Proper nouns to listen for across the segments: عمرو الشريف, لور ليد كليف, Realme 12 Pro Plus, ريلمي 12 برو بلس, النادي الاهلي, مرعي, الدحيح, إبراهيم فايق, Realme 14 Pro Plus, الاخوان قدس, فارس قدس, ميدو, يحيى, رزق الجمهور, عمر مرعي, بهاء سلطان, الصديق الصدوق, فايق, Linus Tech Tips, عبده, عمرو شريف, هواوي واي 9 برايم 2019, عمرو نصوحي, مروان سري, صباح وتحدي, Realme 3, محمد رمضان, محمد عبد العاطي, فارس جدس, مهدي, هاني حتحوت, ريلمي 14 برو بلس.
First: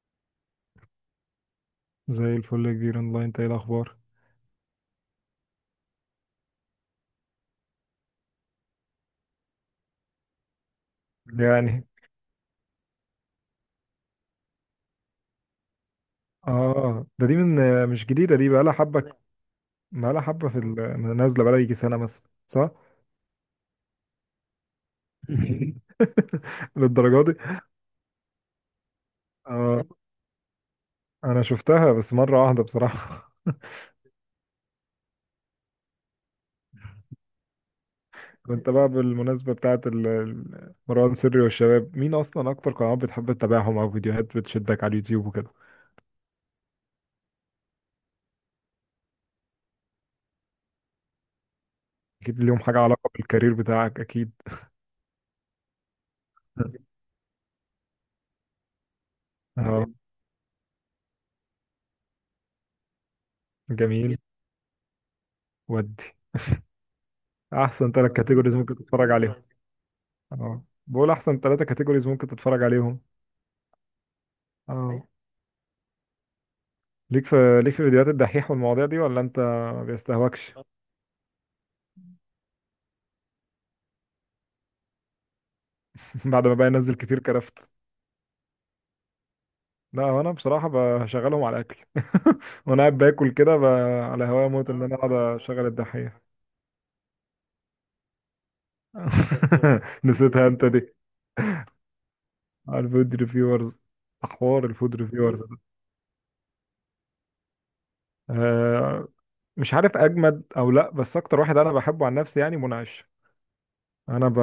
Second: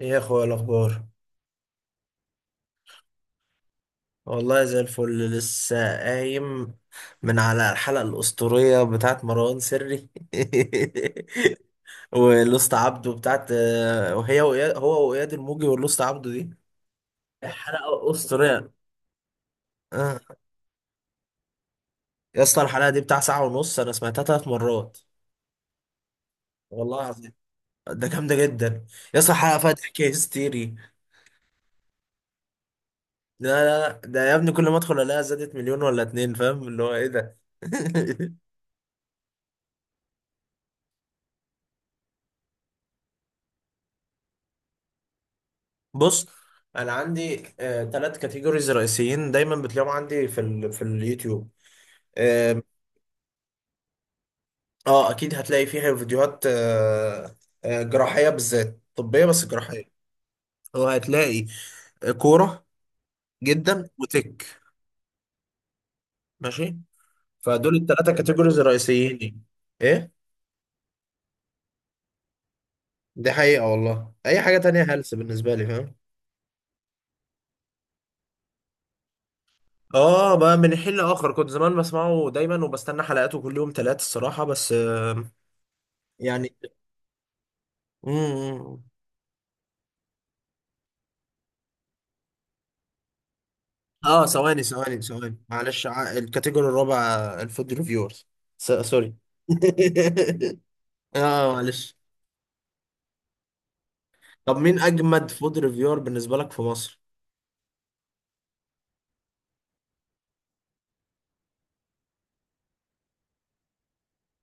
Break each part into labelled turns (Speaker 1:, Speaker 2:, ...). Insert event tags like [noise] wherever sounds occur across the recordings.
Speaker 1: ايه يا اخويا الاخبار؟
Speaker 2: زي الفل يا كبير اونلاين، انت ايه الاخبار؟
Speaker 1: والله زي الفل لسه قايم من على الحلقه الاسطوريه بتاعت مروان سري. [laughs]
Speaker 2: يعني الحمد
Speaker 1: والاسطى عبده بتاعت، وهي وإياد هو واياد الموجي والاسطى عبده دي
Speaker 2: اه ده دي من مش
Speaker 1: حلقه
Speaker 2: جديده، دي بقى
Speaker 1: اسطوريه.
Speaker 2: لها حبه. لله بقى
Speaker 1: آه.
Speaker 2: لها حبه نازله بقى لها يجي سنه مثلا،
Speaker 1: يا اسطى
Speaker 2: صح؟
Speaker 1: الحلقه دي بتاع ساعه ونص، انا سمعتها 3 مرات
Speaker 2: [laughs]
Speaker 1: والله
Speaker 2: للدرجه
Speaker 1: العظيم،
Speaker 2: دي؟
Speaker 1: ده جامده جدا. يا اسطى الحلقه فيها
Speaker 2: اه
Speaker 1: ضحك هستيري.
Speaker 2: انا شفتها بس مره واحده بصراحه.
Speaker 1: لا لا لا، ده يا ابني كل ما ادخل الاقيها زادت مليون ولا اتنين، فاهم اللي هو ايه ده؟ [laughs]
Speaker 2: [laughs] كنت بقى بالمناسبه بتاعه مروان سري والشباب، مين اصلا اكتر قنوات بتحب تتابعهم، او فيديوهات بتشدك على اليوتيوب وكده؟
Speaker 1: بص، انا عندي 3 كاتيجوريز رئيسيين دايما بتلاقيهم عندي في اليوتيوب.
Speaker 2: اكيد ليهم
Speaker 1: اه.
Speaker 2: حاجه، علاقه بالكارير بتاعك اكيد.
Speaker 1: اكيد هتلاقي فيها فيديوهات
Speaker 2: [laughs]
Speaker 1: جراحيه، بالذات طبيه بس جراحيه.
Speaker 2: اه،
Speaker 1: وهتلاقي كوره جدا،
Speaker 2: جميل.
Speaker 1: وتك.
Speaker 2: ودي
Speaker 1: ماشي. فدول
Speaker 2: احسن ثلاث
Speaker 1: الثلاثه
Speaker 2: كاتيجوريز
Speaker 1: كاتيجوريز
Speaker 2: ممكن تتفرج
Speaker 1: الرئيسيين
Speaker 2: عليهم.
Speaker 1: دي. ايه؟
Speaker 2: اه، بقول احسن ثلاثة كاتيجوريز ممكن تتفرج عليهم.
Speaker 1: دي حقيقه والله، اي حاجه
Speaker 2: اه،
Speaker 1: تانية
Speaker 2: أيوة.
Speaker 1: هلس بالنسبه لي فاهم.
Speaker 2: ليك في، ليك في فيديوهات الدحيح والمواضيع دي، ولا انت ما
Speaker 1: اه
Speaker 2: بيستهواكش؟
Speaker 1: بقى من حين لاخر كنت زمان بسمعه دايما وبستنى حلقاته كل يوم ثلاث الصراحه بس.
Speaker 2: [laughs] بعد ما
Speaker 1: يعني.
Speaker 2: بقى ينزل كتير كرفت.
Speaker 1: مم.
Speaker 2: لا، هو انا بصراحة بشغلهم على الاكل. [laughs] وانا قاعد باكل كده على
Speaker 1: اه،
Speaker 2: هوايا
Speaker 1: ثواني
Speaker 2: موت ان انا
Speaker 1: ثواني
Speaker 2: اقعد
Speaker 1: ثواني
Speaker 2: اشغل
Speaker 1: معلش،
Speaker 2: الدحيح.
Speaker 1: الكاتيجوري الرابع، الفود ريفيورز. سوري.
Speaker 2: [laughs] نسيتها
Speaker 1: [laughs]
Speaker 2: انت بالظبط دي،
Speaker 1: اه، معلش.
Speaker 2: الفود ريفيورز.
Speaker 1: طب
Speaker 2: احوار
Speaker 1: مين
Speaker 2: الفود
Speaker 1: اجمد
Speaker 2: ريفيورز ده
Speaker 1: فود ريفيور بالنسبه لك في مصر؟
Speaker 2: آه مش عارف اجمد او لا، بس اكتر واحد انا بحبه عن نفسي يعني منعش. انا ب...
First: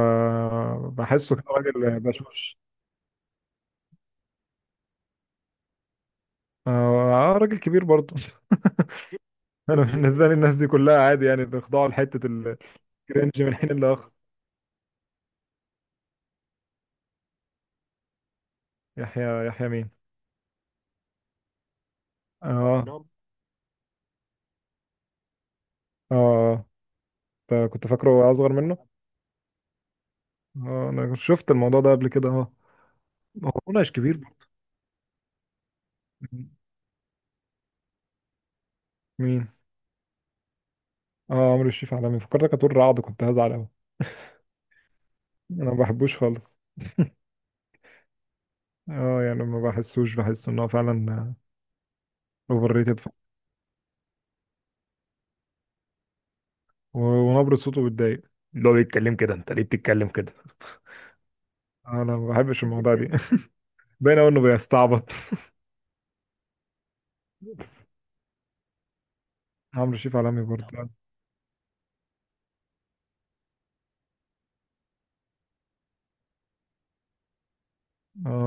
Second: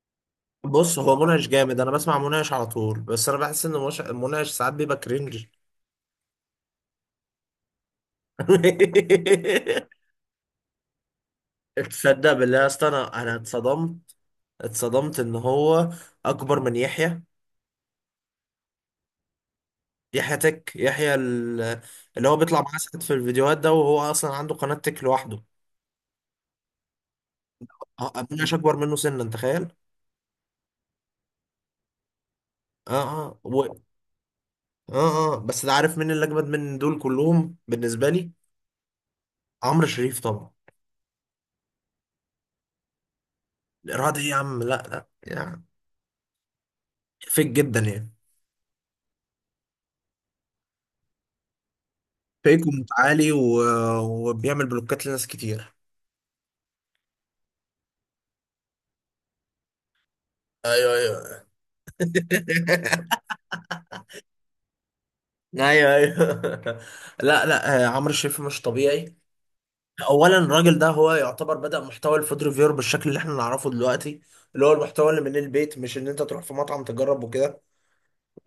Speaker 1: بص، هو
Speaker 2: بحسه كده
Speaker 1: منعش جامد، انا
Speaker 2: راجل
Speaker 1: بسمع منعش
Speaker 2: بشوش.
Speaker 1: على طول، بس انا بحس ان منعش ساعات بيبقى كرنج.
Speaker 2: اه راجل كبير برضه. [laughs] انا
Speaker 1: [laughs]
Speaker 2: بالنسبه لي الناس دي كلها عادي، يعني بيخضعوا لحته
Speaker 1: تصدق بالله يا اسطى، انا
Speaker 2: الكرنج من حين
Speaker 1: اتصدمت،
Speaker 2: لاخر.
Speaker 1: اتصدمت ان هو اكبر من يحيى.
Speaker 2: يحيى، يحيى مين؟
Speaker 1: يحيى تك، اللي هو بيطلع معاه
Speaker 2: اه،
Speaker 1: ساعات
Speaker 2: نعم.
Speaker 1: في الفيديوهات ده، وهو اصلا عنده قناه تك لوحده.
Speaker 2: اه كنت
Speaker 1: اه
Speaker 2: فاكره
Speaker 1: ابويا
Speaker 2: اصغر
Speaker 1: اكبر
Speaker 2: منه.
Speaker 1: منه سنا، انت تخيل.
Speaker 2: اه، انا شفت الموضوع ده قبل كده، اه.
Speaker 1: اه اه
Speaker 2: هو مناقش كبير برضه.
Speaker 1: اه اه، بس ده عارف مين اللي اجمد من دول كلهم بالنسبه لي؟
Speaker 2: مين؟
Speaker 1: عمرو شريف طبعا.
Speaker 2: اه، عمرو الشريف عالمي، فكرتك هتقول رعد، كنت هزعل قوي.
Speaker 1: الارهاب ايه يا عم، لا لا
Speaker 2: انا
Speaker 1: يعني
Speaker 2: ما بحبوش خالص.
Speaker 1: فيك جدا يعني،
Speaker 2: اه يعني، ما بحسوش، بحس ان هو فعلا
Speaker 1: فيك
Speaker 2: اوفر ريتد،
Speaker 1: ومتعالي وبيعمل بلوكات لناس كتير.
Speaker 2: ونبرة صوته بتضايق. اللي هو بيتكلم كده، انت ليه بتتكلم كده؟
Speaker 1: ايوه ايوه.
Speaker 2: انا ما بحبش
Speaker 1: [laughs]
Speaker 2: الموضوع دي. [laughs] باين قوي انه بيستعبط.
Speaker 1: ايوه ايوه. لا لا، عمرو شريف مش طبيعي.
Speaker 2: عمرو شريف
Speaker 1: اولا
Speaker 2: عالمي برضه.
Speaker 1: الراجل ده هو يعتبر بدأ محتوى الفود ريفيور بالشكل اللي احنا نعرفه دلوقتي، اللي هو المحتوى اللي من البيت، مش ان انت تروح في مطعم تجرب وكده.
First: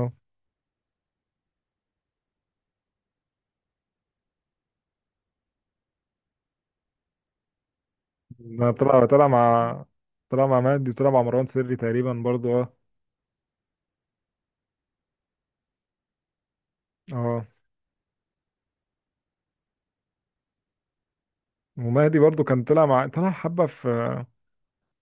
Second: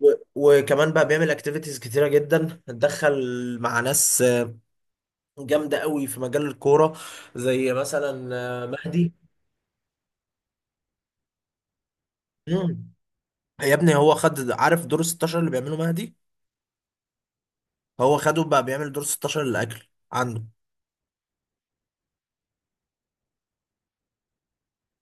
Speaker 1: وكمان بقى بيعمل اكتيفيتيز كتيره جدا، اتدخل مع ناس جامده قوي في مجال الكوره، زي مثلا
Speaker 2: ما عمرو طلع
Speaker 1: مهدي.
Speaker 2: طلع مع، طلع مع مهدي، وطلع مع مروان سري تقريبا برضه، اه
Speaker 1: مم. يا ابني هو خد عارف دور 16 اللي بيعمله مهدي،
Speaker 2: اه.
Speaker 1: هو خده بقى بيعمل دور 16 للاكل عنده.
Speaker 2: ومهدي برضه كان طلع مع، طلع حبة في،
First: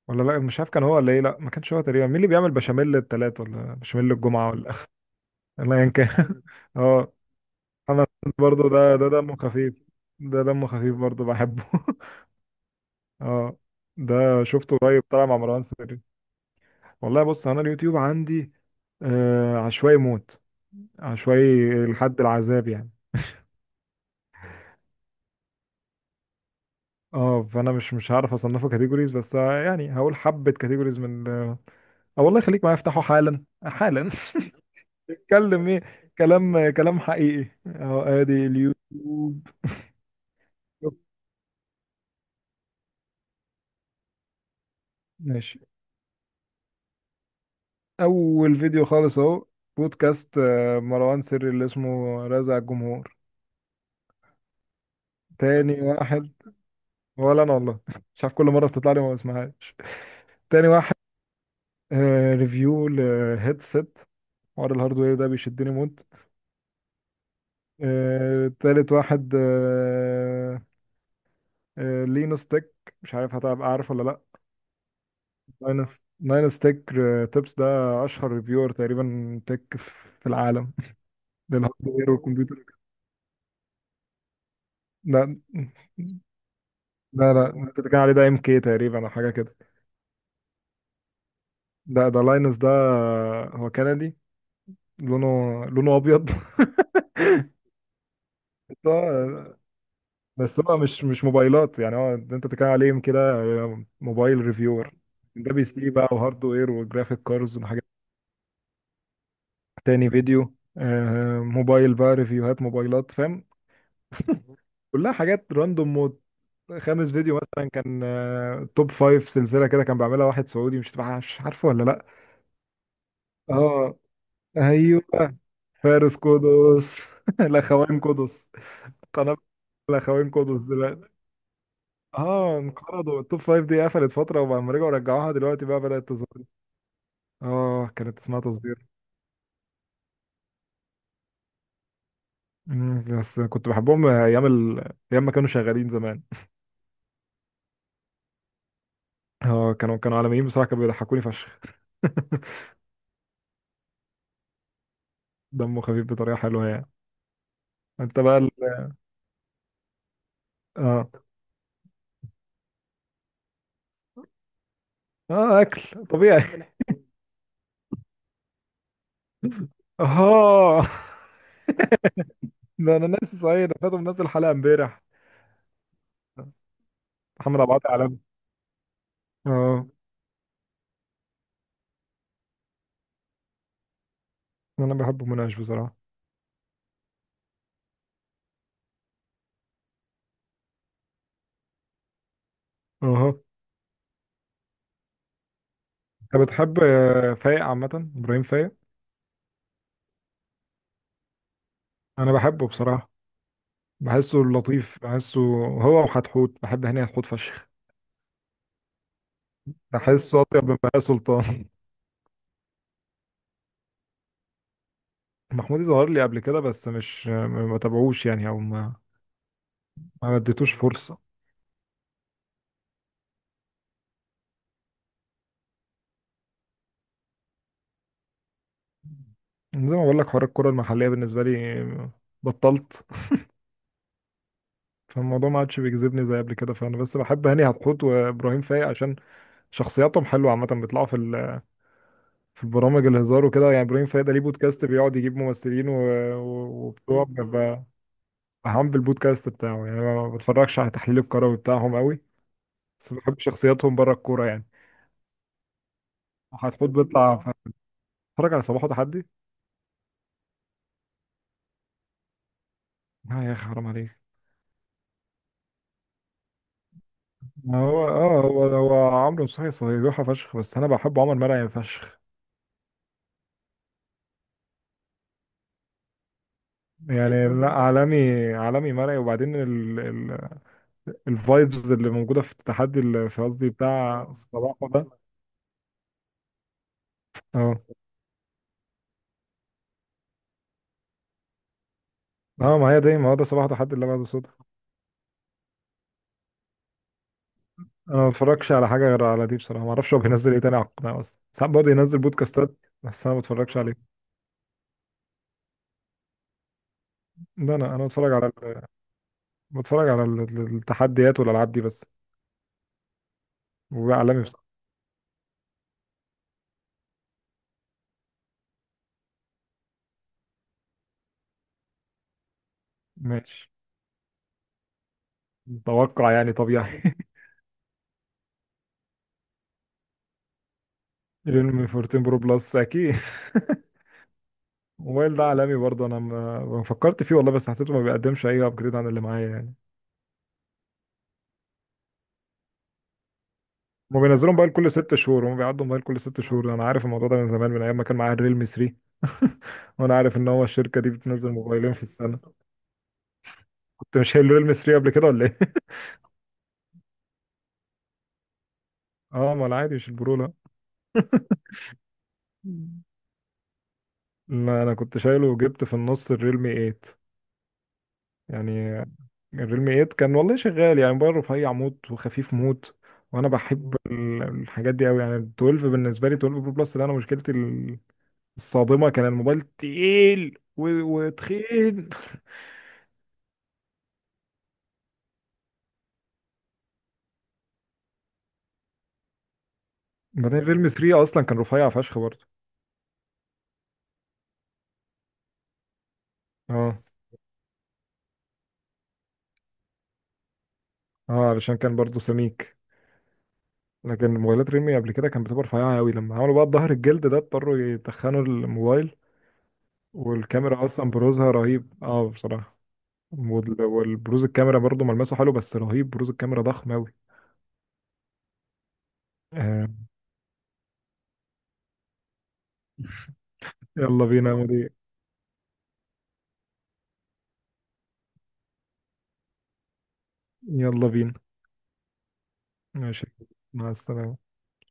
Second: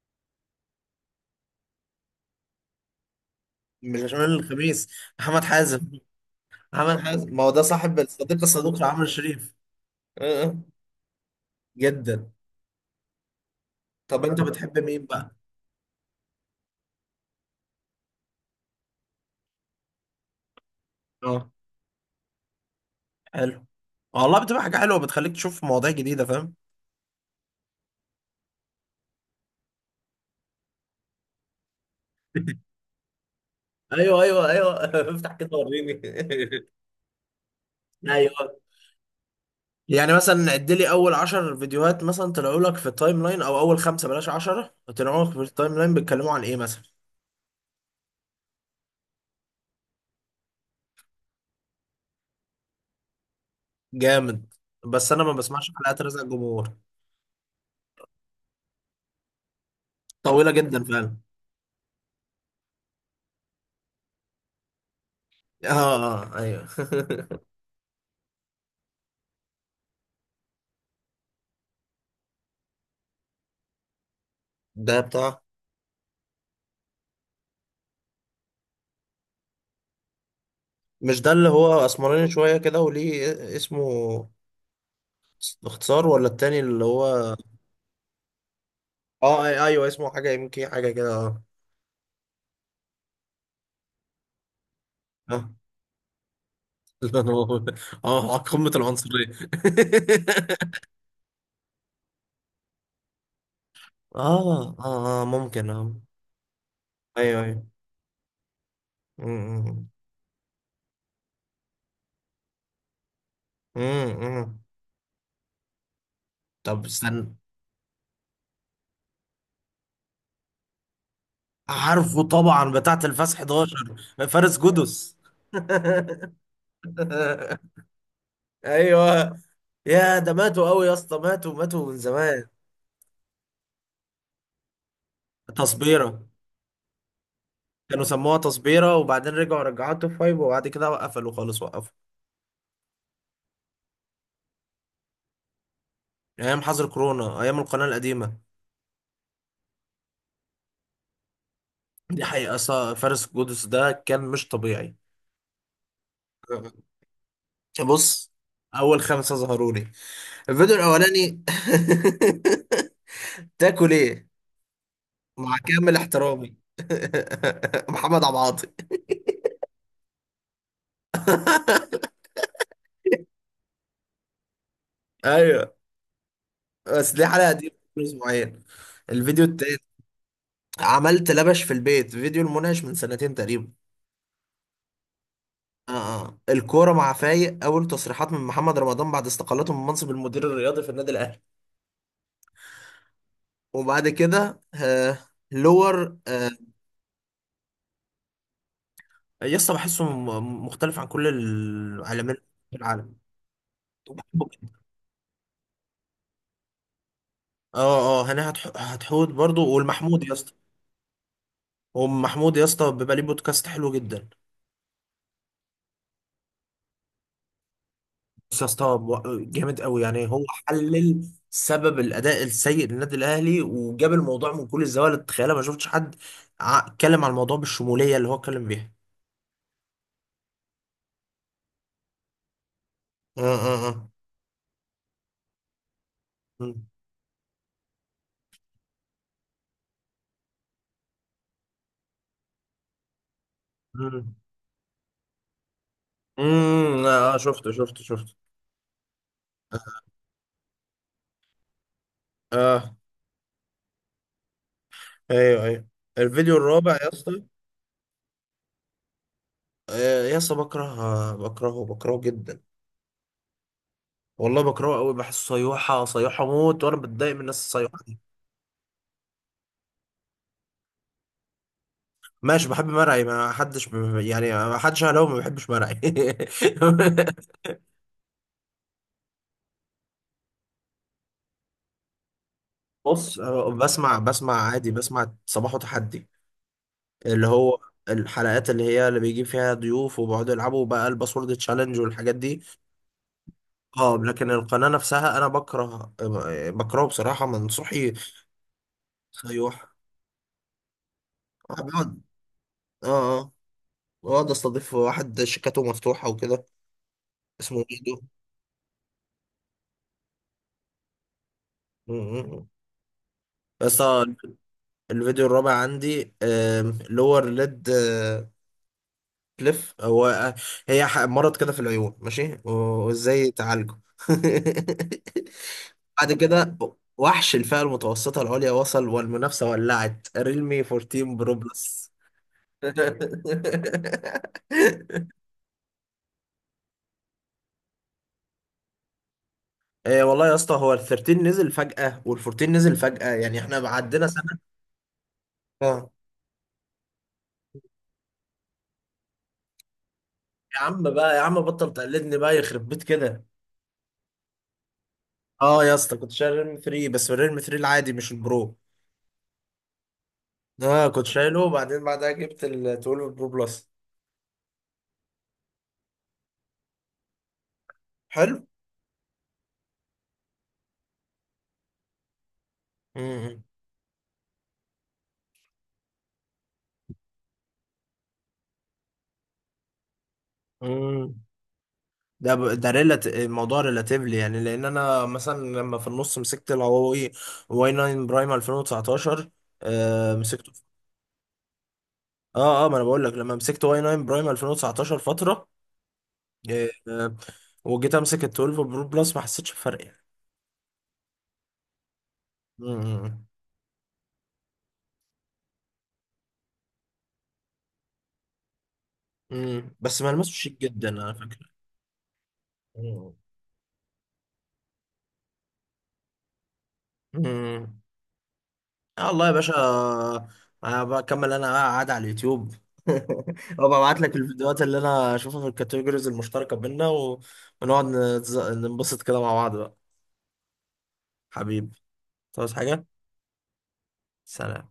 Speaker 2: ولا لا، مش عارف كان هو ولا ايه، لا ما كانش هو تقريبا. مين اللي بيعمل بشاميل التلات، ولا
Speaker 1: مش
Speaker 2: بشاميل
Speaker 1: عشان
Speaker 2: الجمعة، ولا
Speaker 1: الخميس، محمد
Speaker 2: [laughs] ولا
Speaker 1: حازم
Speaker 2: ايا كان؟ [laughs]
Speaker 1: محمد
Speaker 2: اه،
Speaker 1: حازم ما هو ده صاحب
Speaker 2: محمد سعد
Speaker 1: الصديق
Speaker 2: برضه،
Speaker 1: الصدوق
Speaker 2: ده
Speaker 1: لعمرو
Speaker 2: ده دمه
Speaker 1: شريف.
Speaker 2: خفيف. ده
Speaker 1: آه.
Speaker 2: دمه خفيف برضه، بحبه. [laughs]
Speaker 1: جدا.
Speaker 2: اه،
Speaker 1: طب انت
Speaker 2: ده شفته
Speaker 1: بتحب
Speaker 2: قريب
Speaker 1: مين
Speaker 2: طلع
Speaker 1: بقى؟
Speaker 2: مع مروان سري. والله بص، انا اليوتيوب عندي عشوائي موت،
Speaker 1: اه.
Speaker 2: عشوائي لحد العذاب يعني.
Speaker 1: حلو. والله بتبقى حاجه حلوه بتخليك تشوف مواضيع جديده فاهم.
Speaker 2: اه، فانا مش هعرف اصنفه كاتيجوريز، بس يعني هقول حبه كاتيجوريز من والله خليك معايا، افتحه حالا حالا.
Speaker 1: ايوه ايوه ايوه.
Speaker 2: [laughs]
Speaker 1: [laughs] افتح كده
Speaker 2: اتكلم ايه؟
Speaker 1: وريني.
Speaker 2: كلام،
Speaker 1: [laughs]
Speaker 2: كلام حقيقي، اهو ادي
Speaker 1: ايوه،
Speaker 2: اليوتيوب.
Speaker 1: يعني مثلا عد لي اول 10 فيديوهات مثلا طلعوا لك في التايم لاين، او اول خمسه بلاش 10، طلعوا لك في
Speaker 2: ماشي.
Speaker 1: التايم لاين بيتكلموا عن ايه مثلا.
Speaker 2: اول فيديو خالص اهو، بودكاست مروان سري اللي اسمه رازع الجمهور.
Speaker 1: جامد، بس انا ما بسمعش
Speaker 2: تاني
Speaker 1: حلقات رزق
Speaker 2: واحد،
Speaker 1: الجمهور،
Speaker 2: ولا انا والله [laughs] مش عارف، كل مره بتطلع لي ما بسمعهاش.
Speaker 1: طويله
Speaker 2: تاني
Speaker 1: جدا
Speaker 2: واحد
Speaker 1: فعلا.
Speaker 2: ريفيو لهيدسيت. حوار الهاردوير ده
Speaker 1: اه
Speaker 2: بيشدني موت.
Speaker 1: اه، ايوه. [laughs]
Speaker 2: تالت واحد لينو ستيك، مش عارف هتبقى عارف ولا لا.
Speaker 1: ده بتاع.
Speaker 2: ناين، ناين ستيك تيبس ده اشهر ريفيور تقريبا تك في العالم.
Speaker 1: مش
Speaker 2: [laughs]
Speaker 1: ده اللي هو
Speaker 2: للهاردوير
Speaker 1: اسمراني
Speaker 2: والكمبيوتر.
Speaker 1: شويه كده وليه اسمه
Speaker 2: لا،
Speaker 1: اختصار، ولا التاني اللي
Speaker 2: لا
Speaker 1: هو؟
Speaker 2: لا انت بتتكلم عليه ده ام كي تقريبا او حاجه
Speaker 1: اه،
Speaker 2: كده.
Speaker 1: ايوه اسمه حاجه، يمكن حاجه كده، اه.
Speaker 2: ده ده لاينس ده، هو كندي، لونه،
Speaker 1: آه.
Speaker 2: لونه ابيض.
Speaker 1: لا، أنا بقول- اه، قمة
Speaker 2: [laughs] ده-
Speaker 1: العنصرية.
Speaker 2: آه، بس
Speaker 1: [laughs]
Speaker 2: هو مش موبايلات يعني، هو ده انت بتتكلم عليه كده، موبايل
Speaker 1: اه
Speaker 2: ريفيور؟
Speaker 1: اه اه
Speaker 2: ده بي
Speaker 1: ممكن
Speaker 2: سي
Speaker 1: اه.
Speaker 2: بقى، وهاردوير، وجرافيك
Speaker 1: ايوه
Speaker 2: كاردز،
Speaker 1: ايوه.
Speaker 2: وحاجات.
Speaker 1: أمم،
Speaker 2: تاني فيديو موبايل بقى، ريفيوهات موبايلات فاهم؟
Speaker 1: أمم، أمم.
Speaker 2: كلها حاجات راندوم موت.
Speaker 1: طب
Speaker 2: خامس
Speaker 1: استنى،
Speaker 2: فيديو مثلا كان توب فايف، سلسله كده كان بيعملها واحد سعودي، مش مش عارفه ولا لا.
Speaker 1: عارفه طبعا، بتاعة الفاس
Speaker 2: اه،
Speaker 1: 11، فارس
Speaker 2: ايوه.
Speaker 1: جدس.
Speaker 2: فارس
Speaker 1: [laughs]
Speaker 2: قدس. [laughs] الاخوان قدس، قناه
Speaker 1: ايوه، يا
Speaker 2: الاخوان
Speaker 1: ده
Speaker 2: قدس
Speaker 1: ماتوا قوي يا
Speaker 2: دلوقتي.
Speaker 1: اسطى، ماتوا ماتوا من زمان.
Speaker 2: اه، انقرضوا، التوب فايف دي قفلت فتره، وبعد رجعوا رجعوها دلوقتي بقى بدات
Speaker 1: تصبيره.
Speaker 2: تظهر. اه،
Speaker 1: كانوا
Speaker 2: كانت
Speaker 1: سموها
Speaker 2: اسمها تصوير.
Speaker 1: تصبيره وبعدين رجعوا رجعوها توب فايف، وبعد كده قفلوا خالص وقفوا.
Speaker 2: مم، بس كنت بحبهم ايام ايام ما كانوا شغالين زمان.
Speaker 1: ايام حظر كورونا، ايام القناه القديمه.
Speaker 2: اه، كانوا عالميين بصراحه، كانوا بيضحكوني فشخ.
Speaker 1: دي حقيقه،
Speaker 2: [laughs]
Speaker 1: فارس جدس ده كان مش طبيعي.
Speaker 2: دمه خفيف بطريقه حلوه يعني. انت
Speaker 1: بص،
Speaker 2: بقى ال...
Speaker 1: اول خمسه ظهروا لي، الفيديو
Speaker 2: اه
Speaker 1: الاولاني. [laughs] تاكل ايه؟ مع
Speaker 2: اه،
Speaker 1: كامل
Speaker 2: اكل طبيعي.
Speaker 1: احترامي.
Speaker 2: [laughs]
Speaker 1: [laughs] محمد عبد العاطي.
Speaker 2: اه، ده انا ناسي صحيح، ده فاتو منزل حلقه امبارح.
Speaker 1: ايوه، بس دي حلقه
Speaker 2: محمد عبد
Speaker 1: دي
Speaker 2: العاطي
Speaker 1: من
Speaker 2: علام.
Speaker 1: اسبوعين. الفيديو التاني،
Speaker 2: اه،
Speaker 1: عملت لبش في البيت، فيديو المناقش من سنتين تقريبا.
Speaker 2: انا بحبه مناقش
Speaker 1: اه.
Speaker 2: بصراحه.
Speaker 1: اه، الكوره مع فايق، اول تصريحات من محمد رمضان بعد استقالته من منصب المدير الرياضي في النادي الاهلي.
Speaker 2: اه،
Speaker 1: وبعد كده لور.
Speaker 2: انت بتحب فايق عامه، ابراهيم فايق؟
Speaker 1: يسطا بحسه مختلف عن كل
Speaker 2: انا
Speaker 1: العالمين
Speaker 2: بحبه
Speaker 1: في
Speaker 2: بصراحه،
Speaker 1: العالم،
Speaker 2: بحسه
Speaker 1: بحبه.
Speaker 2: لطيف، بحسه، هو وحتحوت، بحب هاني حتحوت فشخ.
Speaker 1: اه. اه هنا هتحوت برضو، والمحمود يا
Speaker 2: بحسه
Speaker 1: اسطى.
Speaker 2: اطيب من بهاء سلطان. [laughs]
Speaker 1: ومحمود يا اسطى بيبقى ليه بودكاست حلو جدا.
Speaker 2: محمودي ظهر لي قبل كده، بس مش، ما بتابعوش يعني، او
Speaker 1: بس يا اسطى
Speaker 2: ما،
Speaker 1: جامد قوي يعني،
Speaker 2: ما
Speaker 1: هو
Speaker 2: اديتوش فرصه.
Speaker 1: حلل سبب الاداء السيء للنادي الاهلي وجاب الموضوع من كل الزوايا اللي تتخيلها، ما شفتش حد اتكلم عن الموضوع بالشموليه اللي هو اتكلم بيها.
Speaker 2: زي ما بقول لك، حوار الكره المحليه بالنسبه لي بطلت.
Speaker 1: اه اه اه.
Speaker 2: فالموضوع ما عادش بيجذبني زي قبل كده،
Speaker 1: مم.
Speaker 2: فانا بس بحب هاني حتحوت وابراهيم فايق عشان شخصياتهم حلوه عامه، بيطلعوا في في البرامج الهزار وكده، يعني ابراهيم فايق ده
Speaker 1: مم.
Speaker 2: ليه بودكاست بيقعد يجيب ممثلين
Speaker 1: مم. اه،
Speaker 2: وبتوع
Speaker 1: شفته
Speaker 2: ببقى
Speaker 1: شفته شفته.
Speaker 2: بهام بالبودكاست بتاعه. يعني أنا ما بتفرجش على تحليل الكروي بتاعهم قوي،
Speaker 1: اه.
Speaker 2: بس بحب شخصياتهم بره الكوره يعني.
Speaker 1: ايوه ايوه. الفيديو
Speaker 2: حتحوت
Speaker 1: الرابع يا
Speaker 2: بيطلع
Speaker 1: اسطى،
Speaker 2: ف- اتفرج على صباحه تحدي.
Speaker 1: يا اسطى بكره، بكرهه بكرهه جدا.
Speaker 2: آه يا اخي حرام عليك!
Speaker 1: والله بكرهه قوي، بحسه صيوحه صيوحه موت، وانا بتضايق من الناس الصيوحه
Speaker 2: هو
Speaker 1: دي.
Speaker 2: اه هو هو عمرو نصوحي صيحة فشخ، بس انا بحب عمر مرعي فشخ
Speaker 1: ماشي بحب مرعي، ما حدش يعني ما حدش هلاوي ما بيحبش مرعي.
Speaker 2: يعني. [laughs]
Speaker 1: [laughs]
Speaker 2: لا، عالمي، عالمي مرعي، وبعدين الفايبز اللي موجوده في التحدي اللي
Speaker 1: بص،
Speaker 2: في قصدي
Speaker 1: بسمع
Speaker 2: بتاع
Speaker 1: بسمع
Speaker 2: صباحه
Speaker 1: عادي،
Speaker 2: ده.
Speaker 1: بسمع صباح وتحدي، اللي هو
Speaker 2: اه
Speaker 1: الحلقات اللي هي اللي بيجيب فيها ضيوف، وبيقعدوا يلعبوا بقى الباسورد تشالنج والحاجات دي.
Speaker 2: اه، ما هي دي، ما هو ده صباحه تحدي اللي
Speaker 1: اه،
Speaker 2: بعده
Speaker 1: لكن
Speaker 2: صدفه.
Speaker 1: القناة نفسها انا بكره، بكرهه بصراحة منصوحي،
Speaker 2: انا ما بتفرجش على حاجه غير على دي بصراحه، ما
Speaker 1: صيوح.
Speaker 2: اعرفش هو بينزل ايه تاني على القناه اصلا، ساعات برضه ينزل
Speaker 1: بقعد.
Speaker 2: بودكاستات، بس انا
Speaker 1: اه
Speaker 2: ما
Speaker 1: اه،
Speaker 2: بتفرجش عليه.
Speaker 1: بقعد استضيف واحد شيكاته مفتوحة وكده،
Speaker 2: ده
Speaker 1: اسمه
Speaker 2: انا انا
Speaker 1: ميدو.
Speaker 2: بتفرج على ال- بتفرج على التحديات والالعاب دي بس،
Speaker 1: بس
Speaker 2: وبقى
Speaker 1: آه،
Speaker 2: عالمي بس.
Speaker 1: الفيديو الرابع عندي، لور ليد كليف، هو آه، هي مرض كده في العيون ماشي، وازاي
Speaker 2: ماشي.
Speaker 1: تعالجه. [laughs]
Speaker 2: توقع
Speaker 1: بعد
Speaker 2: يعني
Speaker 1: كده،
Speaker 2: طبيعي. [laughs]
Speaker 1: وحش الفئة المتوسطة العليا وصل والمنافسة ولعت، ريلمي 14 برو
Speaker 2: ريلمي
Speaker 1: بلس.
Speaker 2: 14 برو بلس اكيد. [laughs]
Speaker 1: [laughs]
Speaker 2: الموبايل ده عالمي برضه، انا ما فكرت فيه والله، بس حسيته ما بيقدمش اي ابجريد عن اللي معايا يعني.
Speaker 1: إيه والله يا اسطى، هو ال 13 نزل فجأة وال 14 نزل فجأة، يعني احنا
Speaker 2: هم
Speaker 1: عدينا
Speaker 2: بينزلوا موبايل
Speaker 1: سنة.
Speaker 2: كل ست شهور، هم بيعدوا موبايل
Speaker 1: اه
Speaker 2: كل ست شهور، انا عارف الموضوع ده من زمان، من ايام ما كان معايا الريلمي 3. [laughs] وانا عارف ان هو
Speaker 1: يا
Speaker 2: الشركه
Speaker 1: عم
Speaker 2: دي
Speaker 1: بقى، يا
Speaker 2: بتنزل
Speaker 1: عم
Speaker 2: موبايلين
Speaker 1: بطل
Speaker 2: في
Speaker 1: تقلدني
Speaker 2: السنه.
Speaker 1: بقى يخرب بيت كده.
Speaker 2: كنت مش شايل الريلمي 3 قبل كده ولا ايه؟
Speaker 1: اه يا اسطى كنت شايل ريلمي 3، بس الريلمي 3 العادي مش البرو.
Speaker 2: [laughs] اه، ما العادي مش البرو، لا.
Speaker 1: اه، كنت شايله وبعدين بعدها جبت ال
Speaker 2: مم.
Speaker 1: 12 برو بلس.
Speaker 2: ما انا كنت شايله، وجبت في النص الريلمي 8
Speaker 1: حلو.
Speaker 2: يعني. الريلمي 8 كان والله شغال يعني، موبايل رفيع موت وخفيف موت، وانا
Speaker 1: امم.
Speaker 2: بحب الحاجات دي قوي يعني. ال 12 بالنسبه لي، 12 برو بلس ده، انا مشكلتي الصادمه كان الموبايل تقيل
Speaker 1: امم.
Speaker 2: وتخين.
Speaker 1: ده ريلات الموضوع ريلاتيفلي يعني، لان انا مثلا لما في النص مسكت الهواوي واي 9 برايم 2019. آه،
Speaker 2: بعدين
Speaker 1: مسكته.
Speaker 2: فيلم 3 اصلا كان رفيع فشخ برضه.
Speaker 1: اه اه، ما انا بقول لك لما مسكت واي 9 برايم 2019 فتره. آه
Speaker 2: اه
Speaker 1: آه، وجيت امسك ال 12 برو بلس، ما حسيتش بفرق يعني.
Speaker 2: اه، علشان كان برضه سميك،
Speaker 1: امم.
Speaker 2: لكن موبايلات ريلمي قبل كده كانت بتبقى رفيعه قوي، لما عملوا بقى الظهر الجلد ده اضطروا يتخنوا الموبايل.
Speaker 1: امم. بس ملمسه شيك
Speaker 2: والكاميرا اصلا
Speaker 1: جدا على
Speaker 2: بروزها
Speaker 1: فكره.
Speaker 2: رهيب اه بصراحه. والبروز الكاميرا برضه ملمسه حلو، بس رهيب بروز الكاميرا ضخم قوي.
Speaker 1: امم. آه، والله يا باشا.
Speaker 2: آه.
Speaker 1: أنا بكمل، أنا بقى قاعد على اليوتيوب. [laughs] وببعت
Speaker 2: يلا
Speaker 1: لك
Speaker 2: بينا يا
Speaker 1: الفيديوهات
Speaker 2: مدير.
Speaker 1: اللي أنا أشوفها في الكاتيجوريز المشتركة بينا، ونقعد ننبسط كده مع بعض بقى.
Speaker 2: يلا بينا.
Speaker 1: حبيبي، تعوز حاجة؟
Speaker 2: ماشي، مع السلامه.
Speaker 1: سلام.